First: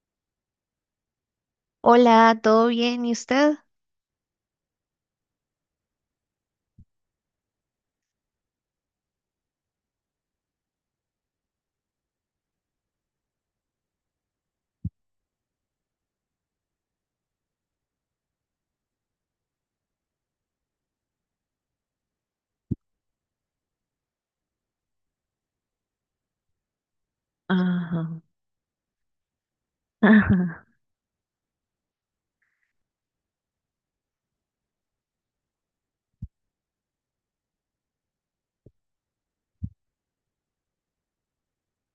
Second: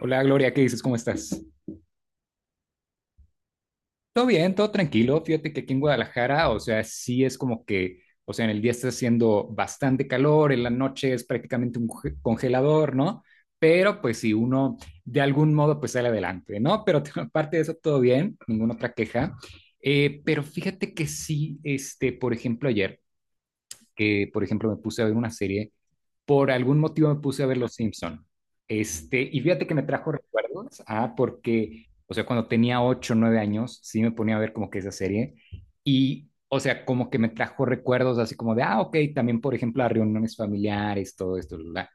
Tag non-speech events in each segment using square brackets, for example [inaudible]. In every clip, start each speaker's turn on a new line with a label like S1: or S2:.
S1: Hola Gloria, ¿qué dices? ¿Cómo estás?
S2: Hola, ¿todo bien? ¿Y usted?
S1: Todo bien, todo tranquilo. Fíjate que aquí en Guadalajara, o sea, sí es como que, o sea, en el día está haciendo bastante calor, en la noche es prácticamente un congelador, ¿no? Pero pues si uno de algún modo pues sale adelante, ¿no? Pero [laughs] aparte de eso, todo bien, ninguna otra queja. Pero fíjate que sí, este, por ejemplo, ayer, que por ejemplo me puse a ver una serie por algún motivo me puse a ver Los
S2: Ajá,
S1: Simpson. Este, y fíjate que me
S2: [laughs]
S1: trajo
S2: ajá,
S1: recuerdos, ah, porque, o sea, cuando tenía 8 9 años, sí me ponía a ver como que esa serie. Y, o sea, como que me trajo recuerdos así como de, ah, ok, también, por ejemplo, a reuniones familiares, todo esto, bla, bla.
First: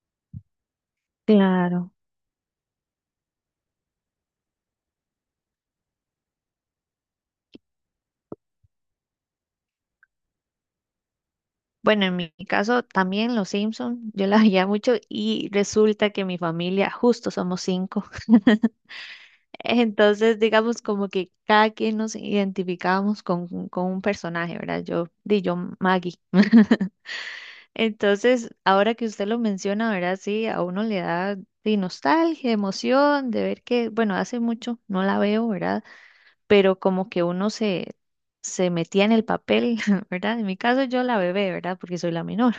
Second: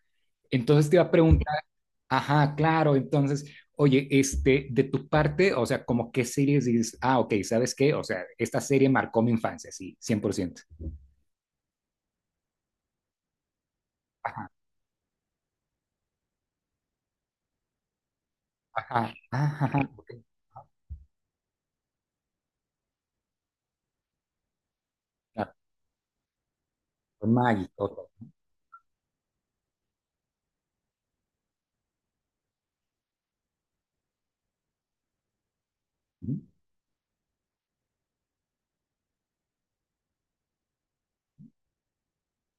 S1: Entonces te iba a preguntar,
S2: claro.
S1: ajá, claro, entonces, oye, este, de tu parte, o sea, como qué series dices, ah, ok, ¿sabes qué? O sea, esta serie marcó mi infancia, sí, 100%.
S2: Bueno, en mi caso también los Simpson, yo la
S1: Ajá,
S2: veía mucho y resulta que mi familia justo somos cinco. [laughs]
S1: ajá, ajá, ajá, ok,
S2: Entonces, digamos como que cada quien nos identificábamos con un personaje, ¿verdad? Yo, di
S1: claro,
S2: yo Maggie. [laughs]
S1: con Maggie, ok,
S2: Entonces, ahora que usted lo menciona, ¿verdad? Sí, a uno le da nostalgia, emoción de ver que, bueno, hace mucho no la veo, ¿verdad?
S1: ujú,
S2: Pero como que se metía en el papel, [laughs] ¿verdad? En mi caso yo la bebé, ¿verdad? Porque soy la menor,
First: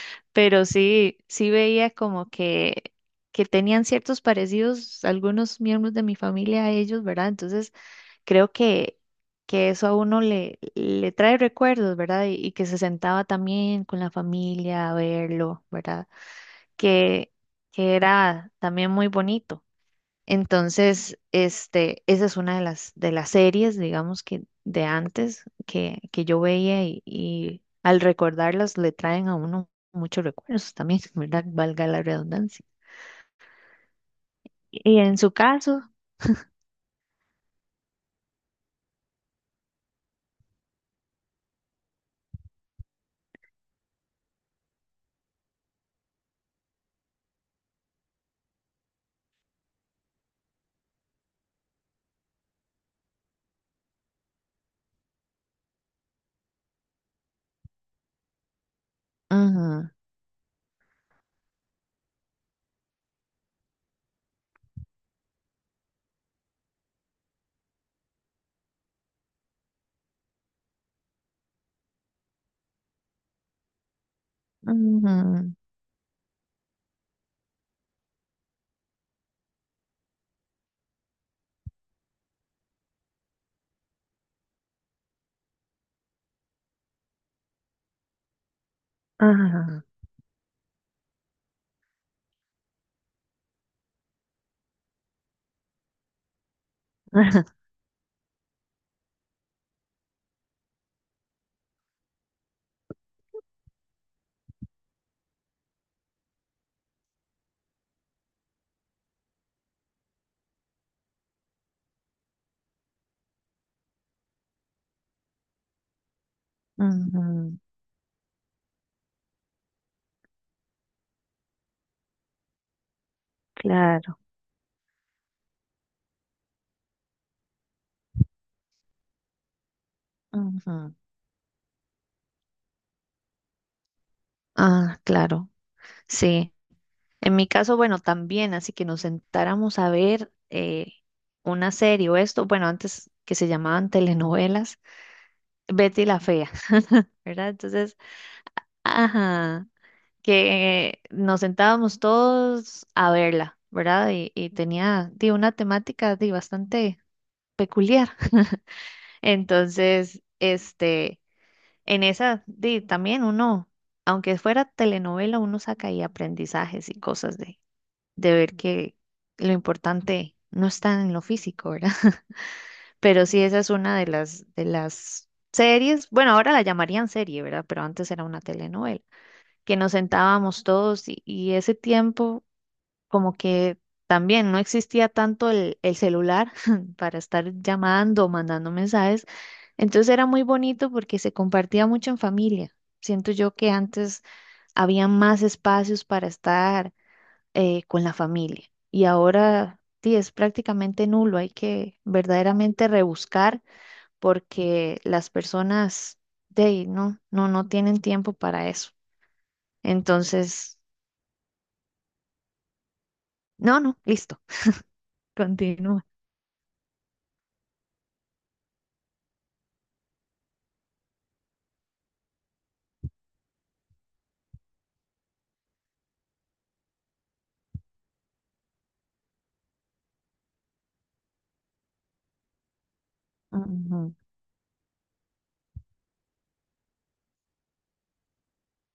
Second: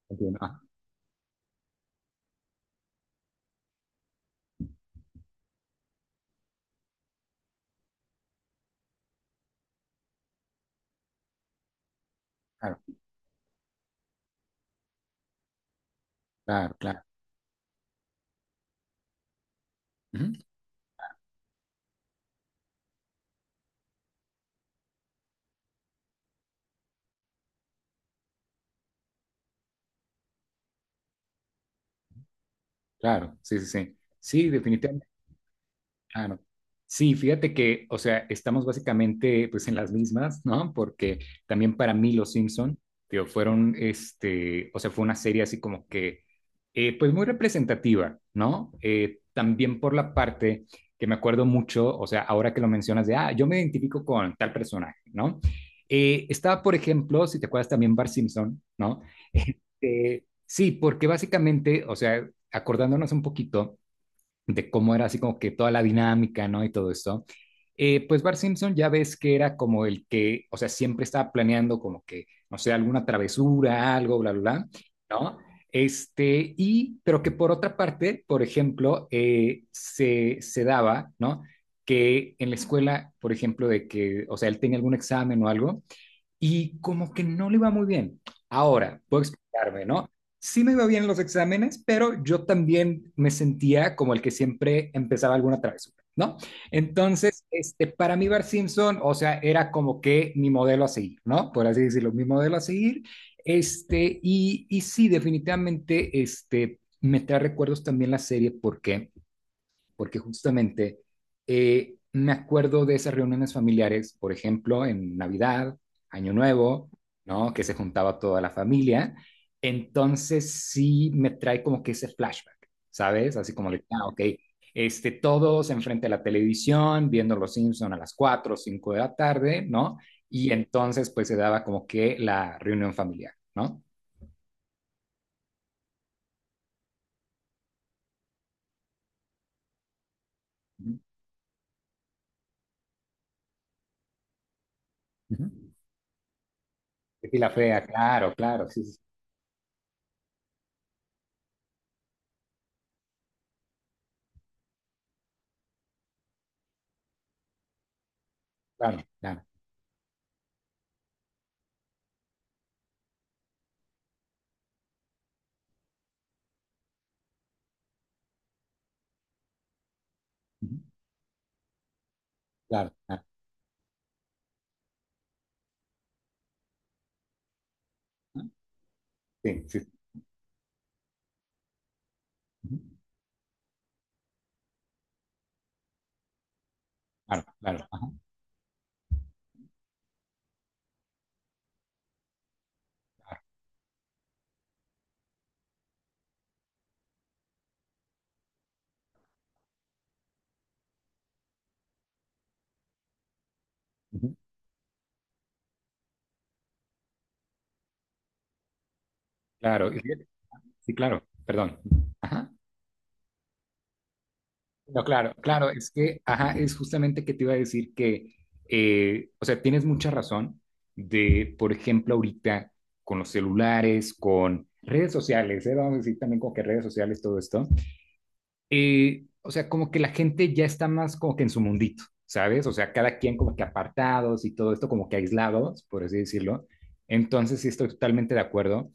S2: [laughs]
S1: entiendo. Ah,
S2: pero sí, sí veía como que tenían ciertos parecidos algunos miembros de mi familia a ellos, ¿verdad? Entonces creo que eso a uno le trae recuerdos, ¿verdad? Y que se
S1: claro,
S2: sentaba también con la familia a verlo, ¿verdad?
S1: claro, claro.
S2: Que, que era también muy bonito.
S1: Ujú,
S2: Entonces, esa es una de de las series, digamos, que de antes que yo veía y al recordarlas le traen a uno muchos recuerdos también, [laughs] ¿verdad? Valga la redundancia.
S1: claro, sí, sí, sí. Sí,
S2: Y
S1: definitivamente.
S2: en su caso,
S1: Claro. Sí, fíjate que, o sea, estamos básicamente pues en las mismas, ¿no? Porque también para mí Los Simpson, digo, fueron, este, o sea, fue una serie así como que, pues muy representativa, ¿no? También por la parte que me acuerdo mucho, o sea, ahora que lo mencionas de, ah, yo me identifico con tal personaje, ¿no? Estaba, por ejemplo, si te acuerdas también Bart Simpson, ¿no? [laughs]
S2: ujú,
S1: Este, sí, porque básicamente, o sea, acordándonos un poquito de cómo era así como que toda la dinámica, ¿no? Y todo esto. Pues Bart Simpson ya ves que era como el que, o sea, siempre estaba planeando como que, no sé, alguna travesura, algo, bla, bla, bla, ¿no?
S2: ujú,
S1: Este, pero que por otra parte, por ejemplo, se daba, ¿no? Que en la escuela, por ejemplo, de que, o sea, él tenía algún examen o algo, y como que no le iba muy bien. Ahora, puedo explicarme,
S2: ajá,
S1: ¿no? Sí me iba bien los exámenes, pero yo también me sentía como el que siempre empezaba alguna travesura, ¿no?
S2: [laughs]
S1: Entonces,
S2: ajá,
S1: este, para mí Bart Simpson, o sea, era como que mi modelo a seguir, ¿no? Por así decirlo, mi modelo a seguir. Este, y sí, definitivamente, este, me trae recuerdos también la serie porque justamente me acuerdo de esas reuniones familiares, por ejemplo, en Navidad, Año Nuevo, ¿no?
S2: ujú,
S1: Que se juntaba toda la familia. Entonces sí me trae como que ese flashback, ¿sabes? Así como de, ah,
S2: claro,
S1: ok, este, todos enfrente de la televisión, viendo Los Simpson a las 4 o 5 de la tarde, ¿no? Y
S2: ujú,
S1: entonces pues se daba como que la reunión familiar, ¿no?
S2: ah, claro, sí. En mi caso, bueno, también, así que nos sentáramos a ver
S1: Ujú.
S2: una serie o esto, bueno, antes que se llamaban telenovelas
S1: Ujú.
S2: Betty la fea,
S1: Y
S2: ¿verdad?
S1: la fea,
S2: Entonces,
S1: claro, claro, sí, sí, sí,
S2: ajá, que nos sentábamos todos a verla, ¿verdad? Y tenía una temática bastante peculiar. [laughs]
S1: claro, claro,
S2: Entonces, en esa, también uno, aunque fuera telenovela, uno saca ahí aprendizajes y cosas de ver que lo importante no
S1: ujú,
S2: está en lo físico, ¿verdad? [laughs]
S1: claro, claro.
S2: Pero sí, esa es una de de las series, bueno, ahora la llamarían serie, ¿verdad? Pero antes era una telenovela.
S1: Sí,
S2: Que
S1: sí.
S2: nos
S1: Sí.
S2: sentábamos todos y ese tiempo
S1: Ujú.
S2: como que también no existía tanto el celular [laughs] para
S1: Claro,
S2: estar
S1: claro. Ajá,
S2: llamando o mandando mensajes. Entonces era muy bonito porque se compartía mucho en familia. Siento
S1: claro.
S2: yo que antes había más espacios para estar con la familia y ahora sí es prácticamente nulo. Hay que verdaderamente rebuscar
S1: Ujú.
S2: porque las personas de ahí no tienen tiempo para eso.
S1: Claro, y
S2: Entonces,
S1: sí, claro, perdón. Ajá.
S2: no, no, listo.
S1: No, claro, claro, es
S2: Continúa.
S1: que, ajá, es justamente que te iba a decir que, o sea, tienes mucha razón de, por ejemplo, ahorita con los celulares, con redes sociales, ¿eh? Vamos a decir también con que redes sociales, todo esto, o sea, como que la gente ya está más como que en su mundito, ¿sabes? O sea, cada quien como que
S2: Ujú,
S1: apartados y todo esto como que aislados, por así decirlo. Entonces, sí, estoy totalmente de acuerdo.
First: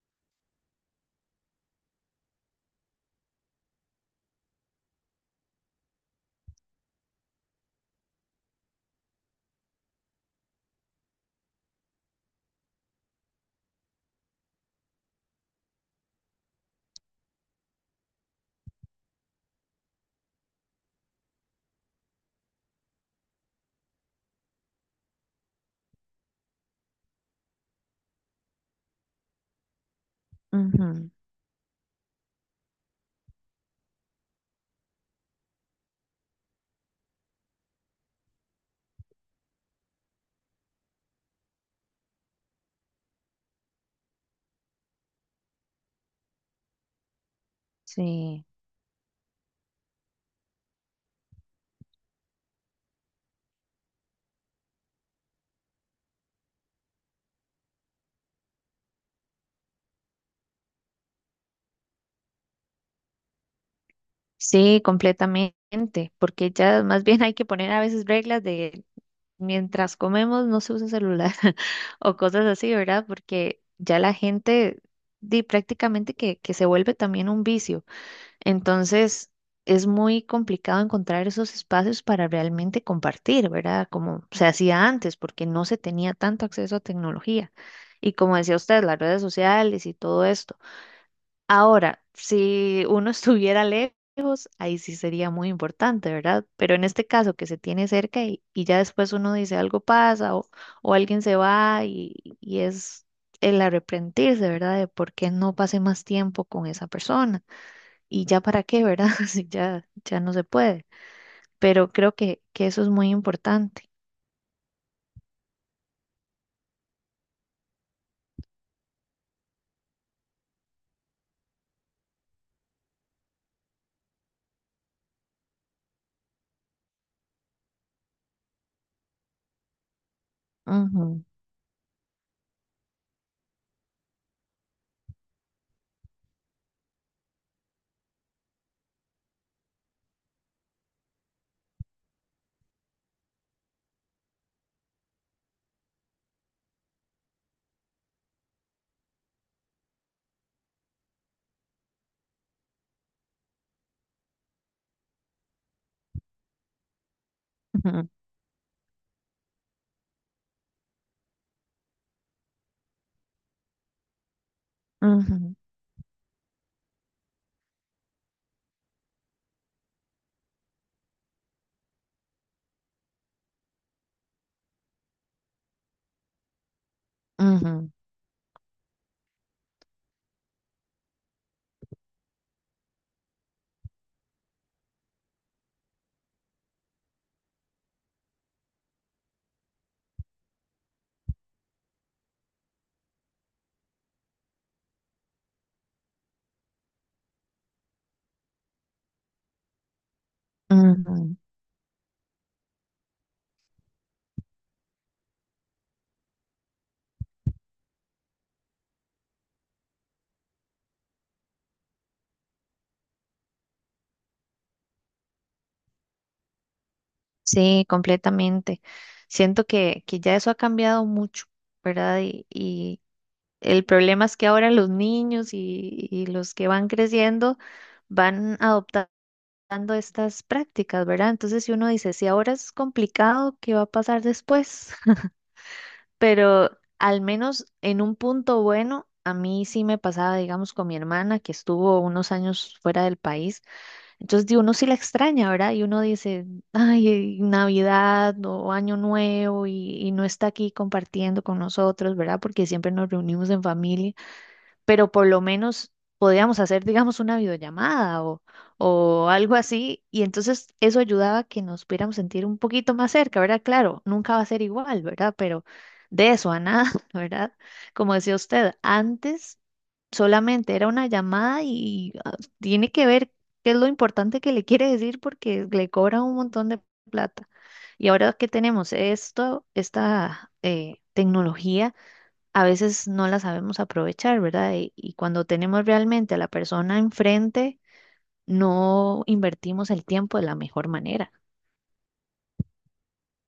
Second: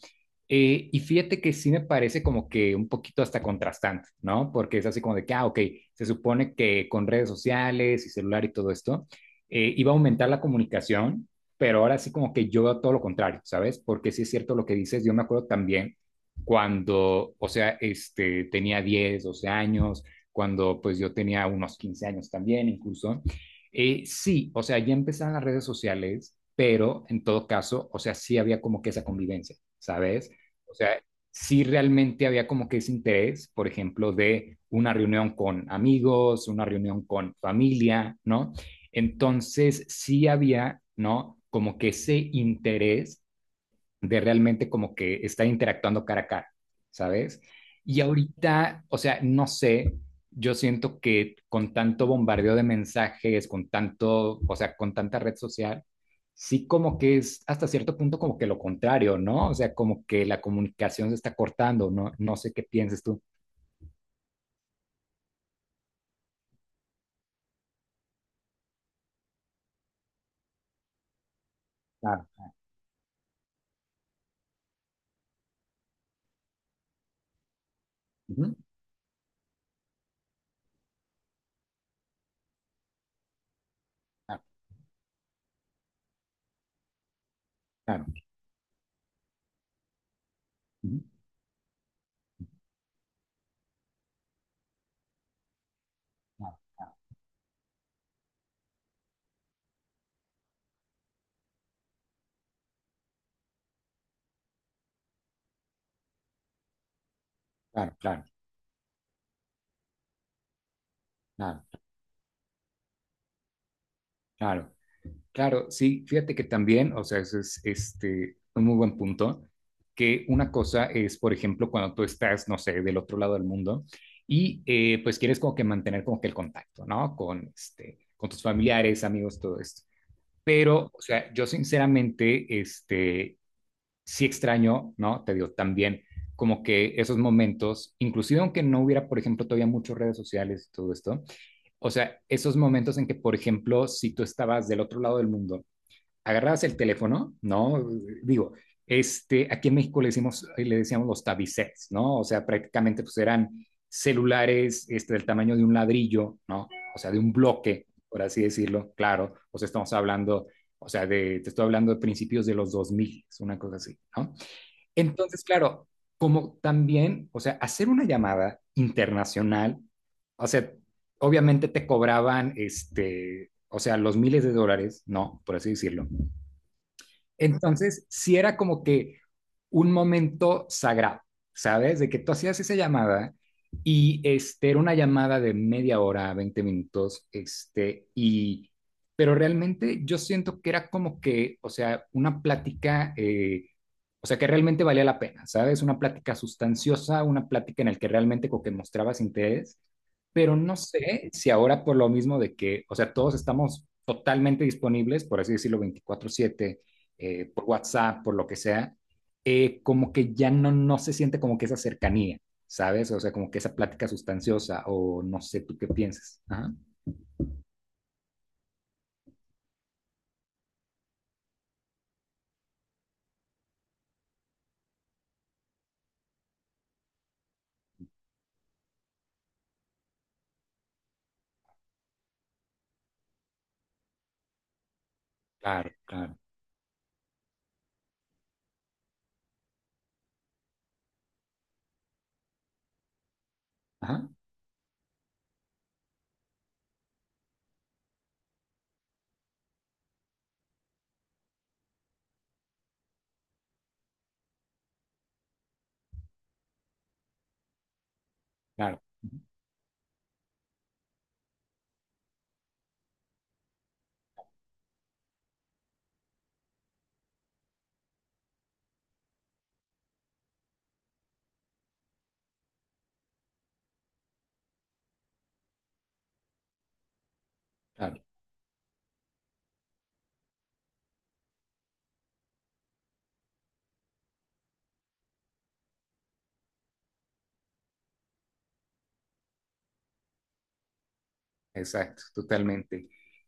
S1: Y fíjate que sí me parece como que un poquito hasta contrastante, ¿no? Porque es así como de que, ah, ok, se supone que con redes sociales y celular y todo esto iba a aumentar la comunicación, pero ahora sí como que yo veo todo lo contrario, ¿sabes? Porque sí es cierto lo que dices, yo me acuerdo también cuando, o sea, este, tenía 10, 12 años, cuando pues yo tenía unos 15 años también incluso. Sí, o sea, ya empezaban las redes sociales, pero en todo caso, o sea, sí había como que esa convivencia, ¿sabes? O sea,
S2: ujú,
S1: sí realmente había como que ese interés, por ejemplo, de una reunión con amigos, una reunión con familia, ¿no? Entonces, sí había, ¿no? Como que ese interés de realmente como que estar interactuando cara a cara, ¿sabes? Y
S2: sí,
S1: ahorita, o sea, no sé, yo siento que con tanto bombardeo de mensajes, con tanto, o sea, con tanta red social, sí como que es hasta cierto punto como que lo contrario, ¿no? O sea, como que la comunicación se está cortando, ¿no? No sé qué pienses tú.
S2: sí, completamente, porque ya más bien hay que poner a veces reglas de mientras comemos no se usa celular [laughs] o
S1: Claro,
S2: cosas así, ¿verdad? Porque ya la gente di prácticamente que se vuelve también un vicio.
S1: ujú,
S2: Entonces, es muy complicado encontrar esos espacios para realmente compartir, ¿verdad? Como
S1: claro,
S2: se hacía antes, porque no se tenía tanto acceso a tecnología.
S1: claro,
S2: Y como decía usted, las redes sociales y todo esto.
S1: ujú,
S2: Ahora, si uno [laughs] estuviera lejos, ahí sí sería muy importante, ¿verdad?
S1: claro,
S2: Pero en este caso que se tiene cerca y ya después uno dice algo pasa o alguien se va y es el arrepentirse, ¿verdad? De por qué no pasé más tiempo con esa persona
S1: claro, claro,
S2: y
S1: claro,
S2: ya para qué, ¿verdad? [laughs] Si ya, ya no se puede.
S1: claro,
S2: Pero creo que eso es muy importante.
S1: claro. Claro, sí, fíjate que también, o sea, eso es este, un muy buen punto, que una cosa es, por ejemplo, cuando tú estás, no sé, del otro lado del mundo y pues quieres como que mantener como que el contacto, ¿no? Con, este, con tus familiares, amigos, todo esto. Pero, o
S2: Ujú,
S1: sea, yo sinceramente, este, sí extraño, ¿no? Te digo, también como que esos momentos, inclusive aunque no hubiera, por ejemplo, todavía muchas redes sociales y todo esto, o sea, esos momentos en que, por ejemplo, si tú estabas del otro lado del mundo, agarrabas el teléfono, ¿no? Digo, este, aquí en México le decíamos los tabicets, ¿no? O sea, prácticamente pues eran celulares este, del tamaño de un ladrillo, ¿no? O sea, de un bloque,
S2: ujú,
S1: por así decirlo, claro. O sea, estamos hablando, o sea, de, te estoy hablando de principios de los 2000, es una cosa así, ¿no? Entonces,
S2: ujú,
S1: claro, como también, o sea, hacer una llamada internacional, o sea, obviamente te cobraban, este, o sea, los miles de dólares, ¿no? Por así decirlo.
S2: ujú,
S1: Entonces, sí era como que un momento sagrado, ¿sabes? De que tú hacías esa llamada y este, era una llamada de media hora, 20 minutos, este, y, pero realmente yo siento que era como que, o sea, una plática, o sea, que realmente valía la pena, ¿sabes? Una plática sustanciosa, una plática en la que realmente como que mostrabas interés, pero no sé
S2: ujú.
S1: si ahora por lo mismo de que, o sea, todos estamos totalmente disponibles, por así decirlo, 24/7 por WhatsApp, por lo que sea, como que ya no se siente como que esa cercanía, ¿sabes? O sea, como que esa plática sustanciosa o no sé tú qué piensas. Ajá.
S2: Sí, completamente. Siento que ya eso ha cambiado mucho, ¿verdad? Y el problema es que ahora los niños y los que van creciendo van adoptando estas prácticas, ¿verdad? Entonces, si uno dice, si ahora es complicado, ¿qué va a pasar después?
S1: Claro, claro.
S2: Pero al menos en un punto bueno, a mí sí me pasaba, digamos, con mi hermana que estuvo unos años fuera del país.
S1: Ajá.
S2: Entonces, uno sí la extraña, ¿verdad? Y uno dice, [laughs] ay, Navidad o Año Nuevo y no está aquí compartiendo con nosotros, ¿verdad? Porque siempre nos reunimos en familia, pero por lo menos podíamos hacer, digamos, una videollamada
S1: Claro,
S2: o algo así, y entonces eso ayudaba a que nos pudiéramos sentir un poquito más cerca, ¿verdad? Claro, nunca va a ser igual, ¿verdad? Pero de eso a nada, [laughs] ¿verdad? Como decía usted, antes solamente era una llamada y ah, tiene que ver qué es lo importante que le quiere decir porque le cobran un montón de plata. Y
S1: claro.
S2: ahora que tenemos esto, esta tecnología, a veces no la sabemos aprovechar, ¿verdad? Y cuando tenemos realmente a la persona enfrente, no invertimos el tiempo de la mejor manera.
S1: Exacto, totalmente.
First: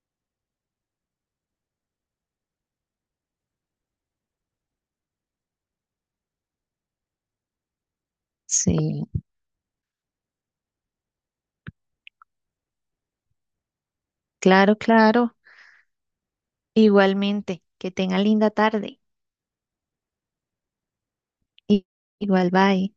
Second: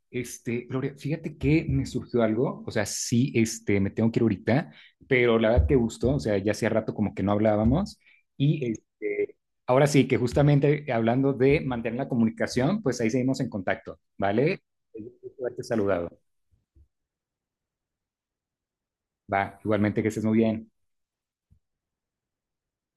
S1: Este, Gloria, fíjate que me surgió algo, o sea, sí, este, me tengo que ir ahorita, pero la verdad que gustó, o sea, ya hacía rato como que no hablábamos y
S2: Sí,
S1: este, ahora sí, que justamente hablando de mantener la comunicación, pues ahí seguimos en contacto, ¿vale?
S2: claro,
S1: Es un
S2: claro.
S1: gusto haberte saludado.
S2: Igualmente, que tenga linda tarde.
S1: Va, igualmente que estés muy bien.
S2: I- Igual, bye.